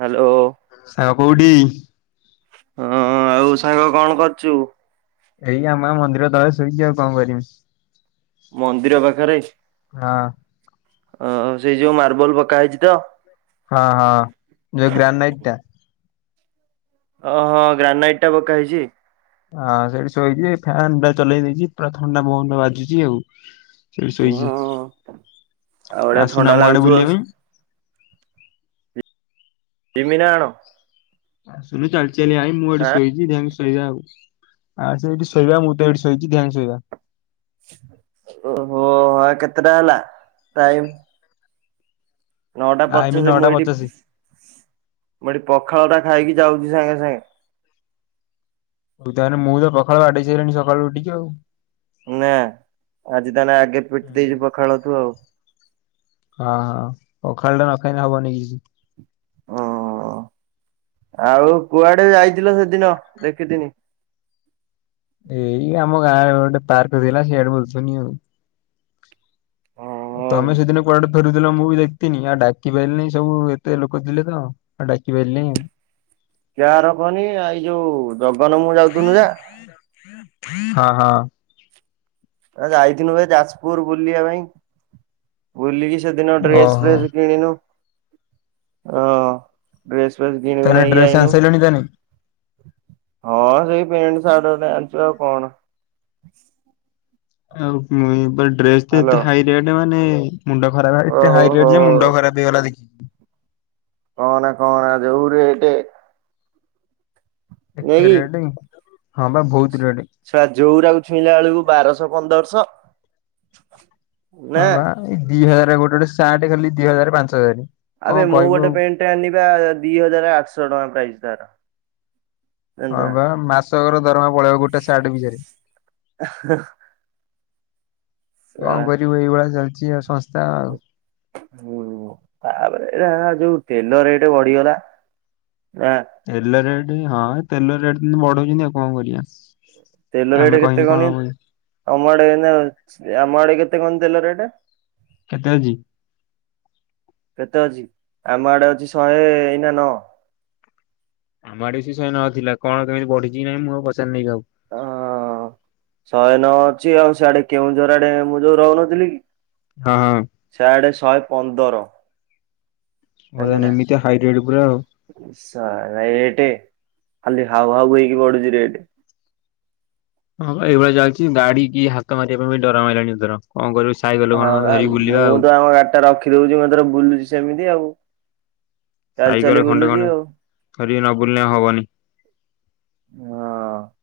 Hello ସାଙ୍ଗ କୋଉଠି? ହଁ ଆଉ ସାଙ୍ଗ କଣ କରୁଛୁ? ଏଇ ଆମା ମନ୍ଦିର ତଳେ ଶୋଇଛିି ଆଉ କଣ କରମି। ମନ୍ଦିର ପାଖରେ ହଁ ଆ ସେଇ ଯୋଉ ମାର୍ବଲ ପକା ହେଇଛି ତ? ହଁ ହଁ ଯଉ ଗ୍ରାନାଇଟ୍ ଟା। ଓହ ଗ୍ରାନାଇଟ୍ ଟା ପକା ହେଇଛି? ହଁ ସେଇଠି ଶୋଇଛି ଫ୍ୟନ୍ ଟା ଚଲେଇ ଦେଇଛି ପୁରା ଥଣ୍ଡା ପବନ ବାଜୁଛି ଆଉ। ସେଇଠି ଶୋଇଛି ଆଉ ବଢିଆ ଆସୁନୁ ଥଣ୍ଡା ଆମ ଆଡେ ଲାଗୁଥିବ ବୁଲିବା ପାଇଁ? ଜିମିରାଣ ଆଶୁନୁ ଚାଲି ଚାଲି ଆଇ ମୁଁ ଏଠି ଆଁ ଶୋଇଛି ଯାଇଁ ଶୋଇବା ଆଉ ଆସେ ଏଇଠି ଶୋଇବା ମୁଁ ତ ଏଇଠି ଶୋଇଛି ଦିହାଙ୍କ ଶୋଇବା। ଓହୋ ଆ କେତେଟା ହେଲା ଟାଇମ ନଅଟା ଆଇମି ପଚାଶେ ମୁଁ ନଅଟା ଏଇଠି ପଚାଶେ। ମୁଁ ଏଠି ପଖାଳ ଟା ଖାଇକି ଯାଉଛି ସାଙ୍ଗେ ସାଙ୍ଗେ। ହଉ ତାହେ ମୁଁ ତ ପଖାଳ ବାଡେଇ ସାରିଲାଣି ସକାଳୁ ଉଠିକି ଆଉ ନା ଆଜି ତାହେଲେ ଆଗେ ପିଟି ଦେଇଚୁ ପଖାଳ ତୁ ଆଉ ହଁ ହଁ ପଖାଳ ଟା ନଖାଇଲେ ହବନି କି ଓ ଆଉ କୁଆଡେ ଯାଇଥିଲ ସେଦିନ ଦେଖିଦିନି? ଏଇ ଆମ ଗାଁରେ ଗୋଟେ ପାର୍କ ଥିଲା ସେଇଆଡେ ବୁଲୁଥିନି ଆଉ ଆଉ ତମେ ସେଦିନ କୁଆଡେ ଫେରୁ ମୁଁ ବି ଦେଖିନି ଆଉ ଡାକି ପାଇଲିନି ସବୁ ଏତେ ଲୋକ ଥିଲେ ତ ଆଉ ଡାକି ପାଇଲିନି ଆଉ କା ର କହନି ଏଇ ଯୋଉ ଜଗନ ମୁଁ ଯାଉଥଥିଲୁ ଯା [inaudible] ହଁ ହଁ। ଆ ଯାଇଥିନୁ ଭାଇ ଯାଜପୁର ବୁଲିବା ପାଇଁ। ବୁଲି କିି ସେଦିନ ଡ୍ରେସ୍ ଓହୋ ଫ୍ରେସ୍ କିଣିନୁ ହଁ ତ୍ରେସ୍ ଫ୍ରେସ୍ ଘିଣି ଗୁଣା ଏ ଆଇନୁ ଜ ଜ- [inaudible] ହଁ ସେଇ ପେଣ୍ଟ ସାର୍ଟେ ଗୋଟେ ଆଣିଛୁ ଆଉ କଣ ଆଉ ମୁଇଁ ବା ଡ୍ରେସ୍ ତ ହ୍ୟାଲୋ ଏତେ ହାଇ ରେଟ୍ ମାନେ ମୁଣ୍ଡ ଖରାପ ବା ଏତେ ହାଇ ଓହୋ ରେଟ୍ ଯେ ମୁଣ୍ଡ ଖରାପ ହେଇଗଲା ଦେଖି କହନା କହନା ଯୋଉ ରେଟ୍ ନୁହେଁ ଏତେ କି ରେଡି ହଁ ବା ବହୁତ ରେଡି। ଛୁଆ ଯଉରାକୁ ଛୁଇଁଲା ବେଳକୁ ବାରଶହ ପନ୍ଦରଶହ ହଁ ନା ବା ଏଇ ଦି ହଜାରେ ଗୋଟେ ଗୋଟେ ସାର୍ଟ ଖାଲି ଦି ହଜାରେ ପାଞ୍ଚ ହଜାରେ। ଆବେ ମୁଁ ଗୋଟେ ପ୍ୟାଣ୍ଟଟେ ଆଣିଲି ବା ଦି ହଜାର ଆଠଶହ ଟଙ୍କା ପ୍ରାଇସ ତାର ଜାଣିଛୁ ହଁ ନା ବା ମାସକର ଦରମା ପଳେଇବ ଗୋଟେ ସାର୍ଟ ପିଛାରେ କଣ ଶଳା କରିବ ଏଇଭଳିଆ ଚାଲିଛି ଆଉ ସଂସ୍ଥା ଆଉ ହୁଁ ତାପରେ [unintelligible] ଯୋଉ ତେଲ ରେଟ ବଢିଗଲା [unintelligible] ତେଲ ରେଟ୍ ହଁ ତେଲ ରେଟ କିନ୍ତୁ ବଢଉଛନ୍ତି ଆଉ କଣ କରିବା ତେଲ ଆମେ ରେଟ କେତେ କହିନି କନି କଣ ହବ କି ତମ ଆଡେ [unintelligible] ଆମ ଆଡେ କେତେ କନ ତେଲ ରେଟେ? କେତେ ଅଛି? କେତେ ଅଛି ଆମ ଆଡେ ଅଛି ଶହେ ଏଇନା ନଅ। ଆମ ଆଡେ ବି ସେଇ ଶହେ ନଅ ଥିଲା କଣ କେମିତି ବଢିଛି କି ନାଇଁ ମୁଁ ଆଉ ପଚାରି ନେଇ କାହାକୁ ହ ଶହେ ନଅ ଅଛି ଆଉ ସେଆଡେ କେଉଁଝର ଆଡେ ମୁଁ ଯୋଉ ରହୁନଥିଲି କି! ହଁ ହଁ ସିଆଡ଼େ ଶହେ ପନ୍ଦର ବର୍ତ୍ତମାନେ ଏମିତିଆ ହାଇ ରେଟ୍ ପୁରା ଆଉ ଇ ଶଳା ରେଟେ ଖାଲି ହାଉ ହାଉ ହେଇକି ବଢୁଛି ରେଟେ ହଁ ବା ଏଇଭଳିଆ ଚାଲିଚି ଗାଡି କି ହାତ ମାରିବା ପାଇଁ ବି ଡର ମାଇଲାଣି ଏଇଥର କଣ କରିବୁ ଶ୍ ହଁ ବା ମୁଁ ତ ଆମ ଗାଡି ଟା ରଖିଦଉଛି ମୁଁ ଏଥର ବୁଲୁଛି ସେମିତି ଆଉ ଚାଲି ଚାଲି ସାଇକଲ ଖଣ୍ଡେ ବୁଲୁଛି ଖଣ୍ଡେ ଆଉ। ଧରିକି ନ ବୁଲିଲ ହବନି। ହଁ।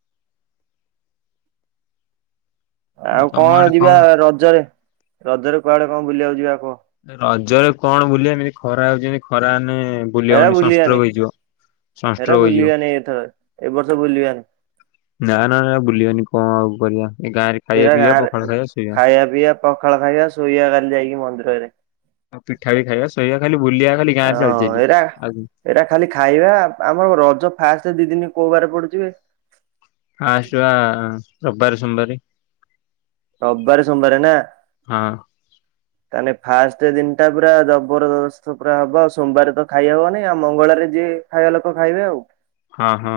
ଆଉ କଣ ଯିବା ରଜରେ ରଜରେ କୁଆଡେ କଣ ବୁଲିବାକୁ ଯିବା କୁହ? ରଜରେ କଣ ବୁଲିଆ ଏମିତି ଖରା ହଉଛି ଏମତି ଖରାନେ ବୁଲି ହେରା ହବନି ବୁଲିବାନି ସନଷ୍ଟ୍ରୋକ ହେଇଯିବ ହେରା ସନଷ୍ଟ୍ରୋକ ହେଇଯିବ। ବୁଲିବାନି ଏଥର ଏ ବର୍ଷ ବୁଲିବାନି। ନା ନା ନା ବୁଲିବାନି କଣ ଆଉ କରିବା ଏ ଗାଁରେ ଖାଇବା ଏଇଟା ପିଇବା ଗାଁରେ ପଖାଳ ଖାଇବା ଶୋଇବା। ଖାଇବା ପିଆ ପଖାଳ ଖାଇବା ଶୋଇବା କାଲି ଯାଇକି ମନ୍ଦିରରେ। ଆଉ ପିଠା ବି ଖାଇବା ଶୋଇବା ଖାଲି ବୁଲିବା ଖାଲି ଗାଁରେ ଚାଲିଚି ଏଠି ଆଉ କି ଏଇଟା ଖାଲି ଖାଇବା ଆମର ରଜ ଫାଷ୍ଟ ଦି ଦିନି କୋଉ ବାରେ ପଡୁଛିି ବେ? ଫାଷ୍ଟେ ବା ରବିବାରେ ସୋମବାରେ। ରବିବାରେ ସୋମବାରେ ନା! ହଁ ତାହେନେ ଫାଷ୍ଟ ଦିନ ଟା ପୁରା ଜବରଦସ୍ତ ପୁରା ହବ ଆଉ ସୋମବାରେ ତ ଖାଇ ହବ ନେଇ ଆଉ ମଙ୍ଗଳରେ ଯିଏ ଖାଇବା ଲୋକ ଖାଇବେ ଆଉ। ହଁ ହଁ।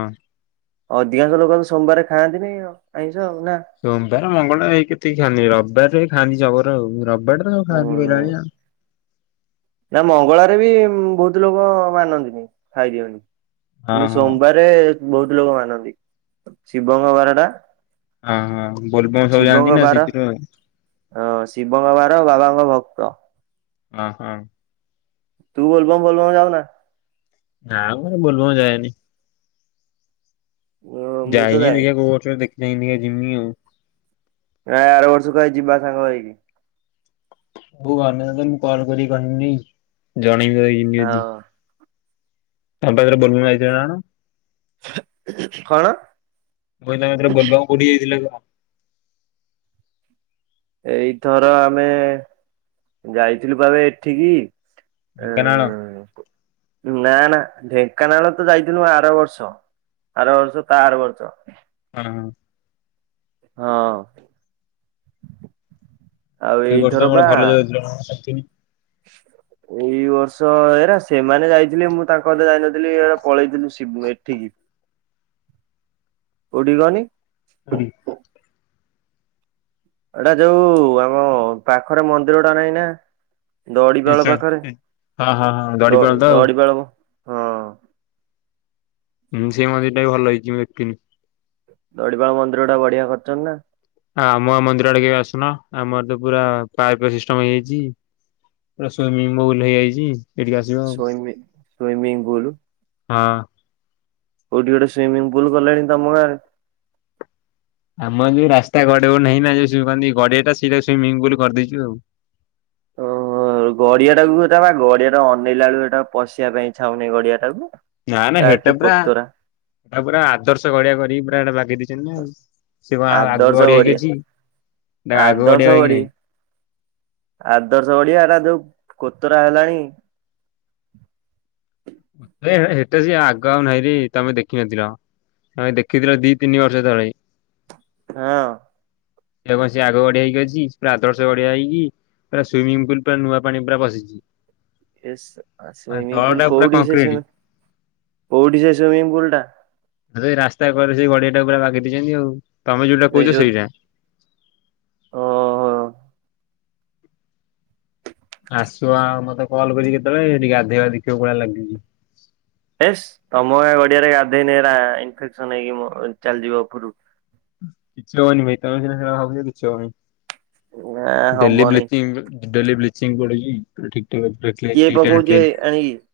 ଅଧିକାଂଶ ଲୋକ ଆଉ ସୋମବାର ଖାଆନ୍ତିନି ଆଉ ଆଇଁଷ ଆଉ ନା! ସୋମବାର ମଙ୍ଗଳବାର ଏଇ କେତିକି ଖାଆନ୍ତିି ରବିବାରରେ ଏଇ ଖାଆନ୍ତି ଜବର ଆଉ ରବିବାରରେ ତ ହୁଁ ଖାଆନ୍ତି କହିଲା ଭଳିଆ ଆଉ। ନା ମଙ୍ଗଳାରେ ବି ବହୁତ ଲୋକ ମାନନ୍ତିନି ଖାଇଦିଅନି ହଁ କିନ୍ତୁ ହଁ ସୋମବାର ରେ ବହୁତ ଲୋକ ମାନନ୍ତି ଶିବଙ୍କ ବାର ଟା ଓ ହଁ ବୋଲବମ୍ ସବୁ ଯାଆନ୍ତି ନା ସେଇଥିରୁ ଆଉ ହଁ ଶିବଙ୍କ ବାର ବାବାଙ୍କ ଭକ୍ତ। ହ ହଁ ତୁ ବୋଲବମ୍ ଗଲୁ ନା ଯାଉନା? ନା ମ ମୁଁ ବୋଲବମ୍ ଯାଏନି। ଅ ମୁଁ ତ ଯାଇନି ଯାଏ ଦେଖିବା କୋଉ ବର୍ଷ ଦେଖାହେଇନି ଟିକେ ଜିମି ଆଉ। ଏ ଆର ବର୍ଷକୁ ଆଉ ଯିବା ସାଙ୍ଗ ହେଇକି। ବୋଉ ଅନ୍ୟ ଦିନ ମୁଁ କଲ କରିିକି କହିବି ଜଣେଇବି ଭାଇ। ଆଉ ଏବେ ତମେ ବୋଲବମ୍ ଯାଇଥିଲ ନା କଣ? କଣ? କହିଲା ବରଗାଁ କୋଡିି ଯାଇଥିଲ। ଏଇଥର ଆମେ ଯାଇଥିଲୁ ପା ବେ ଏଠିକି ଉଁ ଢ଼େଙ୍କାନାଳ। ନା ନା ଢେଙ୍କାନାଳ ତ ଯାଇଥିଲୁ ଆର ବର୍ଷ ଆର ବର୍ଷ ତା ଆର ବର୍ଷ। ହଁ ହ। ହଁ ଆଉ ଏଇଥର ପା ଜଣ [unintelligible] [unintelligible] ଏଇ ବର୍ଷ ଏରା ସେମାନେ ଯାଇଥିଲେ ମୁଁ ତାଙ୍କ କ ଯାଇନଥିଲି ଏ ପଳେଇଥିଲୁ ଏଠିକି କୋଉଠିକି କହନି? ହଁ। ଏଟା ଯୋଉ ଆମ ପାଖରେ ମନ୍ଦିର ଟା ନାଇଁ ନା। ଦଡିିବାଳ ପାଖରେ ହଁ ହଁ ହଁ ଦ ଦଡିପାଳ ତ ଆଉ। ଦଡିିବାଳବ ହୁଁ ସେ ମନ୍ଦିର ଟା ବି ଭଲ ହେଇଛି ମୁ ଦେଖିନି। ଦଡିବାଳ ମନ୍ଦିର ଟା ବଢିଆ କରିଛନ୍ତି ନା। ଆମ ଆ ମନ୍ଦିର ଆଡେ କେବେ ଆସୁନ ଆମର ତ ପୁରା ପାଇପ ସିଷ୍ଟମ ହେଇଯାଇଛି। ପ ବଲ ହେଇଯାଇଛି ସେଠିକି ଆସିବା ଆଉ ସୁଇମି ସୁଇମିଂ ପୁଲ ହଁ। କଉଠି ଗୋଟେ ସୁଇମିଙ୍ଗ ପୁଲ ଗଲେଣି ତମ ଗାରେ। ଆମର ଯୋଉ ରାସ୍ତା କଡକୁ ନାହିଁ ନା ଯଉ ଶିବାନୀ ଗଡିଆଟା ସେଇଟା ସୁମିଙ୍ଗ ପୁଲ କରିଦେଇଛୁ ଆଉ। ଓହୋ। ଗଡିଆ ଟାକୁ ଏଟା ବା ଗଡିଆ ର ଅନେଇଲା ବେଳକୁ ବଳୁ ଏଟା ପଶିବା ପାଇଁ ଛାଉନି ଗଡିଆ ଟାକୁ। ନା ନା ଏରା ଏତେ ସେଟା ପୁରା କୋତରା ସେଟା ପୁରା ଆଦର୍ଶ ଗଢ଼ିଆ କରିକି ପୁରାଟା ବାଗେଇ ଦେଇଛନ୍ତି ନା। ସେ କଣ ଆଉ ଆଗ ଆଦର୍ଶ ଗଢିଆ ହେଇକି ଗଡିଆ ଅଛି ନା ଆଗ ଆଦର୍ଶ ଗଢିଆ ହେଇକି ଗଡିଆ ନାହିଁ। ଆଦର୍ଶ ଗଢ଼ିଆ ନା ଯୋଉ କୋତରା ହେଲାଣି। ଏ ହେଟା ସ ଆଗ ଆଉ ନାାଇଁରି ତମେ ଦେଖିନଥିଲ। ଆଁ ଦେଖିଥିଲ ଦି ତିନି ବର୍ଷ ତଳେ। ହଁ। ଏବେ କଣ ସେ ଆଗ ଗଢିଆ ହେଇକି ଅଛି ପୁରା ଆଦର୍ଶ ଗଢିଆ ହେଇକି ପୁରା ସୁଇମିଙ୍ଗ ପୁଲ ପୁରା ନୂଆ ପାଣି ପୁରା ପସିଛି। ଏ ସୁଇମିଂ ପୁଲ ପୁରା କୋଉଠି ସେ କଂକ୍ରିଟ କୋଉଠି ସେ ସୁଇମିଂ ପୁଲ ଟା। ସେଇ ରାସ୍ତା କରେ ସେଇ ଗଡିଆ ଟାକୁ ପୁରା ବାଗେଇ ଦେଇଛନ୍ତି ଆଉ ତମେ ଯୋଉଟା ଏଇ କହୁଛ ଯୋଉ ସେଇଟା। ଓ ହୋ। ଆସୁ ଆ ମତେ କଲ୍ କରିଚି କେତେବେଳେ ଟିକେ ଗାଧୋଇବା ଦେଖିବାକୁ ଭଳିଆ ଲାଗିଛି। ହେସ୍ ତମ ଗଡିଆରେ ଗାଧେଇନି ଏରା ଇନ୍ଫେକ୍ସନ ହେଇକି ମୁଁ ଚାଲିଯିବି ଉପରୁକୁ। କିଛି ଭାଇ ତମେ ସିନା ସେଗୁରା ଭାଉଛ କିଛି ହେବନି। [inaudible] ଡେଲି ନାଇଁ ବ୍ଲିଚିଙ୍ଗ୍ ଡେଲି ବ୍ଲିଚିଙ୍ଗ୍ ପଡିକି ପୁରା ଠିକ୍ ଠାକ୍ ଅ କିଏ ନିଟ୍ ଆଣ୍ଡ ପକଉଛି କ୍ଲିନ୍।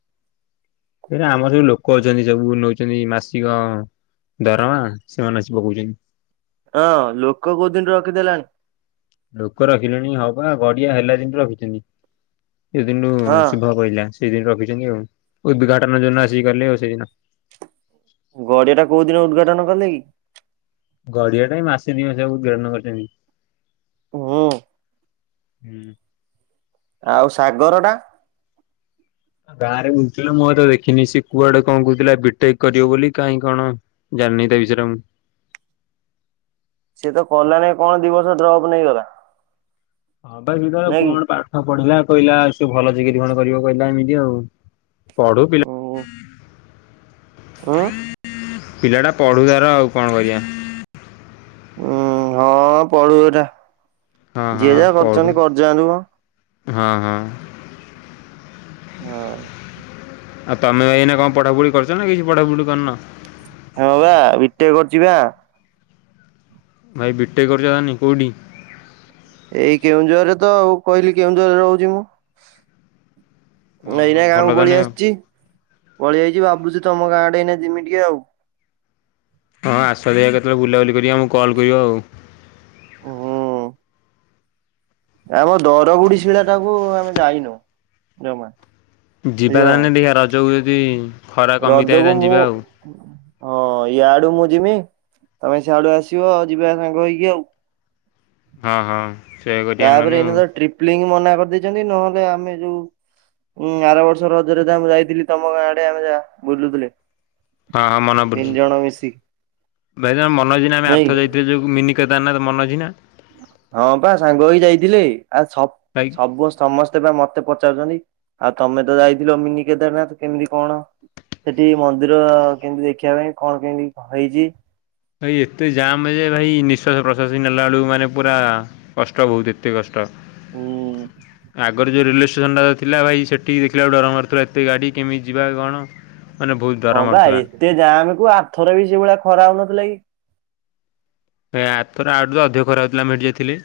[inaudible] ଏଇଟା ଆମର ସବୁ ଲୋକ ଅଛନ୍ତି ସବୁ ନଉଛନ୍ତି ମାସିକ ଦରମା ସେମାନେ ଆସି ପକଉଚନ୍ତି। ହଁ ଲୋକ କୋଉ ଦିନଠୁ ରଖିଦେଲାଣି। ଲୋକ ରଖିଲେଣି ହଁବା ଗଡିଆ ହେଲା ଦିନଠୁ ରହିଛନ୍ତି ସେଦିନୁ ହଁ ଶୁଭ ପଇଲା। ସେଇଦିନ ରଖିଛନ୍ତି ଆଉ ଉଦ୍ଘାଟନ ଯଉଦିନ ଆସିକି କଲେ ଆଉ ସେଦିନ। ଗଡିଆଟା କୋଉ ଦିନ ଉଦ୍ଘାଟନ କଲେ କି? ଗଡିଆଟା ଏ ମାସେ ଦିମାସ ହବ ଉଦ୍ଘାଟନ କରିଛନ୍ତି। ହୁଁ। ହୁଁ। [inaudible] ଆଉ ସାଗରଟା। ଗାଁରେ ବୁଲୁଥିଲା ମୁଁ ଆଉ ତାକୁ ଦେଖିନି ସେ କୁଆଡେ କଣ କହୁଥିଲା ବିଟେକ୍ କରିବ ବୋଲି କାହିଁ କଣ? ଜାଣିନି ତା ବିଷୟରେ ମୁଁ। ସିଏତ କଲା ନାଇଁ କଣ ଦି ବର୍ଷ ଡ୍ରପ୍ ନେଇଗଲା।? ହଁବା [unintelligible] ନାଇଁ କି କଣ ପା [inaudible] ହଁ ପଢିଲା କହିଲା ସବୁ ସେ ଭଲ ଚାକିରି କଣ କରିବ କହିଲା ଏମିତି ଆଉ ପଢୁ ପିଲା। ଉୁଁ। ପିଲାଟା ପଢୁ ତାର ଆଉ କଣ କରିବା। ଉୁଁ ହଁ ପଢୁ ଏଟା ହଁ ହଁ ଯିଏ ଯାହା ପଢୁ। କରୁଛନ୍ତି କରିଯାନ୍ତୁମ। ହଁ ହଁ। ହଁ। ଆଉ ତମେ ଏଇନା କଣ ପଢାପଢି କରିଚନା କିଛି ପଢାପଢି କରୁନ। ମୁଁ ପା ବିଟେକ୍ କରୁଛି ପା। ଭାଇ ବିଟେକ୍ କରୁଛ ତାନି କଉଠି। ଏଇ କେଉଁଝର ରେ ତ ଆଉ କହିଲି କେଉଁଝରରେ ରହୁଛି ମୁଁ। ଓହୋ ଏଇନା ଭଲ ଗାଁକୁ ପଳି ତାହାନେ ଆଉ। ଆସିଛି। ପଳିଆଇଛି ଭାବୁଛି ତମ ଗାଁ ଆଡେ ଏଇନା ଯିମି ଟିକେ ଆଉ। ହଁ ଆସ ଇଆଡେ କେତେବେଳେ ବୁଲାବୁଲି କରିକି ଆମକୁ କଲ୍ କରିବ ଆଉ। ହୁଁ ଆମ ଦରଗୁଡି ଶିଳାଟାକୁ ଆମେ ଯାଇନୁ ଜମା। ଯିବା ବୁଝିଲନା ତାହାନେ ଟିକେ ରଜ ବୁଲିକି। ରଜକୁ ମୁଁ। ହଁ ଇଆଡୁ ମୁଁ ଯିମି ତମେ ସିଆଡୁ ଆସିବ ଆଉ ଯିବା ସାଙ୍ଗ ହେଇକି ଆଉ। ହଁ ହଁ। ସେଇଆ କରିବା ନହେଲେ ତାପରେ ଆଉ। ଏଇନାତ ଟ୍ରିପଲିଙ୍ଗ ମନା କରିଦେଇଛନ୍ତି ନହେଲେ ଆମେ ଯୋଉ। ହୁଁ ଆର ବର୍ଷର ରଜରେ ଯା ମୁଁ ଯାଇଥିଲି ତମ ଗାଁ ଆଡେ ଆମେ ଯା ବୁଲୁଥିଲେ। ହଁ ହଁ ମନେ ତିନି ପଡୁଛି ଜଣ ମିଶିକି ଭାଇ ତମ ମନେ ଅଛିନା ଆମେ ନାଇଁ ଆରଥର କି ଯାଇ। ସେ ଯଉଁ ମିନି କେଦାରନାଥ ମନେ ଅଛିନା। ହଁ ପା ସାଙ୍ଗ ହେଇକି ଯାଇଥିଲେ ଆଉ ସବୁ ଭାଇ ସମସ୍ତ। ସମସ୍ତେ ବା ମତେ ପଚାରୁଛନ୍ତି ଆଉ ତମେ ତ ଯାଇଥିଲ ମିନି କେଦାରନାଥ କେମିତି କଣ? ସେଠି ମନ୍ଦିର କେମିତି ଦେଖିବା ପାଇଁ କଣ କେମତି ହେଇଚି। ଭାଇ ଏତେ ଜାମ ଯେ ଭାଇ ନିଶ୍ଵାସ ପ୍ରଶ୍ଵାସ ନେଲା ବେଳକୁ ମାନେ ପୁରା। କଷ୍ଟ ବହୁତ ଏତେ କଷ୍ଟ। ହୁଁ। ଆଗରୁ ଯୋଉ ରେଲୱେ ଷ୍ଟେସନ ଟା ଥିଲା ଭାଇ ସେଠି ଦେଖିଲାକୁ ଡର ମାରୁଥିଲା ଏତେ ଗାଡି କେମିତ ଯିବା କଣ। ମାନେ ବୋହୁତ୍ ହଁ ଡର ବା ମାଡୁଥିଲା। ଏତେ ଯାମେ କୁ ଆଥର ବି ସେଇଭଳିଆ ଖରା ହୋଉନଥିଲା କି। ଏ ଆ ଥର ଆଠୁ ତ ଅଧିକ ଖରା ହୋଉଥିଲା ଆମେ ହେଟି ଯାଇଥିଲେ।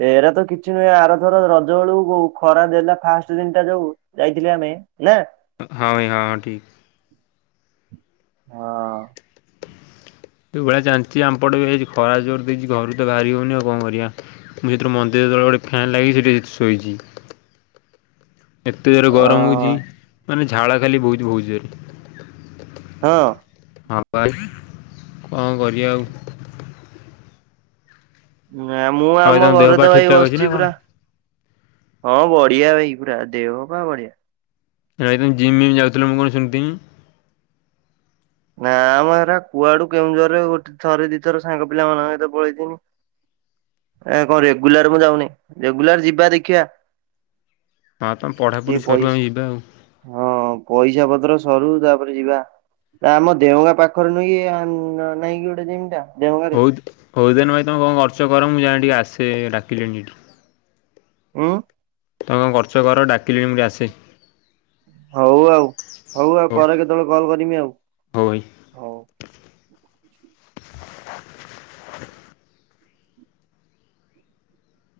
ହେରା ତ କିଛି ନୁହେଁ। ଆରଥର ରଜ ବେଳକୁ କୋଉ ଖରା ଦେଲା ଫାଷ୍ଟ ଦିନଟା ଯୋଉ। ଯାଇଥିଲେ ଆମେ। ନା! ହଁ ଭାଇ, ହଁ ହ ଠିକ୍। ହଁ। ଯୋଉ ଭଳିଆ ଜାଣିଛି ଆମପଟେ ବି ହେଇଚି ଖରା ଜୋର ଦେଇଚି ଘରୁ ତ ବାହାରି ହୋଉନି ଆଉ କଣ କରିବା। ମୁଁ ସେଇଥିର ମନ୍ଦିର ତଳେ ଗୋଟେ ଫ୍ୟାନ୍ ଲାଗିଚି ସେଇଠି ଶୋଇଚି। ଏତେ ଜୋରେ ଅ ଗରମ ହୋଉଚି ମାନେ ଝାଳ ଖାଲି ବୋହୁଚି ଭୋଉତ ଜୋରେ। ହଁ। ହଁ ପା। ଙ୍କ କରିବା ଆଉ ନା, ମୁଁ ଆଉ ଭାଇ ତମ ଆମ ଦେହ ଘରେ ପା ତ ଠିକ୍ ଭାଇ ଠାକ୍ ଅଛି ନା ବସଚି କଣ? ପୁରା। ହଁ ବଢିଆ ଭାଇ ପୁରା ଦେହ ପା ବଢିଆ। ଭାଇ ତମେ ଜିମ୍ ମିମ୍ ଯାଉଥିଲ ମୁଁ କନ୍ ଶୁଣଥିନି। ନାଁ ମ ହେରା କୁଆଡୁ କେଉଁଝରରେ ଗୋଟେ ଥରେ ଦିଥର ସାଙ୍ଗ ପିଲା ମାନଙ୍କ ସହିତ ପଳେଇଥନି। ଏ କଣ ରେଗୁଲାର ମୁଁ ଯାଉନି। ରେଗୁଲାର ଯିବା ଦେଖିଆ। ହଁ ତମ ପଢ଼ାପଢ଼ି ସରୁ ପଇସା ଆମେ ଯିବା ଆଉ। ହଁ ପଇସା ପତର ସରୁ ତାପରେ ଯିବା। ଆମ ଦେଓ ଗାଁ ପାଖରେ ନୁଁ ହେଁ କି ନାଇଁକି ଗୋଟେ ଜିମ୍ ଟା। ଦେଓଗାଁରେ। ହଉ। ହଉ ଦେନ ଭାଇ ତମେ କଣ କରୁଚ କର ମୁଁ ଯାଏ ଟିକେ ଆସେ ଡାକିଲେଣି ଏଇଠି। ଉଁ। ତମେ କଣ କରୁଚ କର ଡାକିଲେଣି ମୁଁ ଟିକେ ଆସେ। ହଉ ଆଉ। ହୋଉ ଆଉ ପରେ କେତେବେଳେ କଲ କରମି ଆଉ। ହୋଉ ଭାଇ। ହଉ।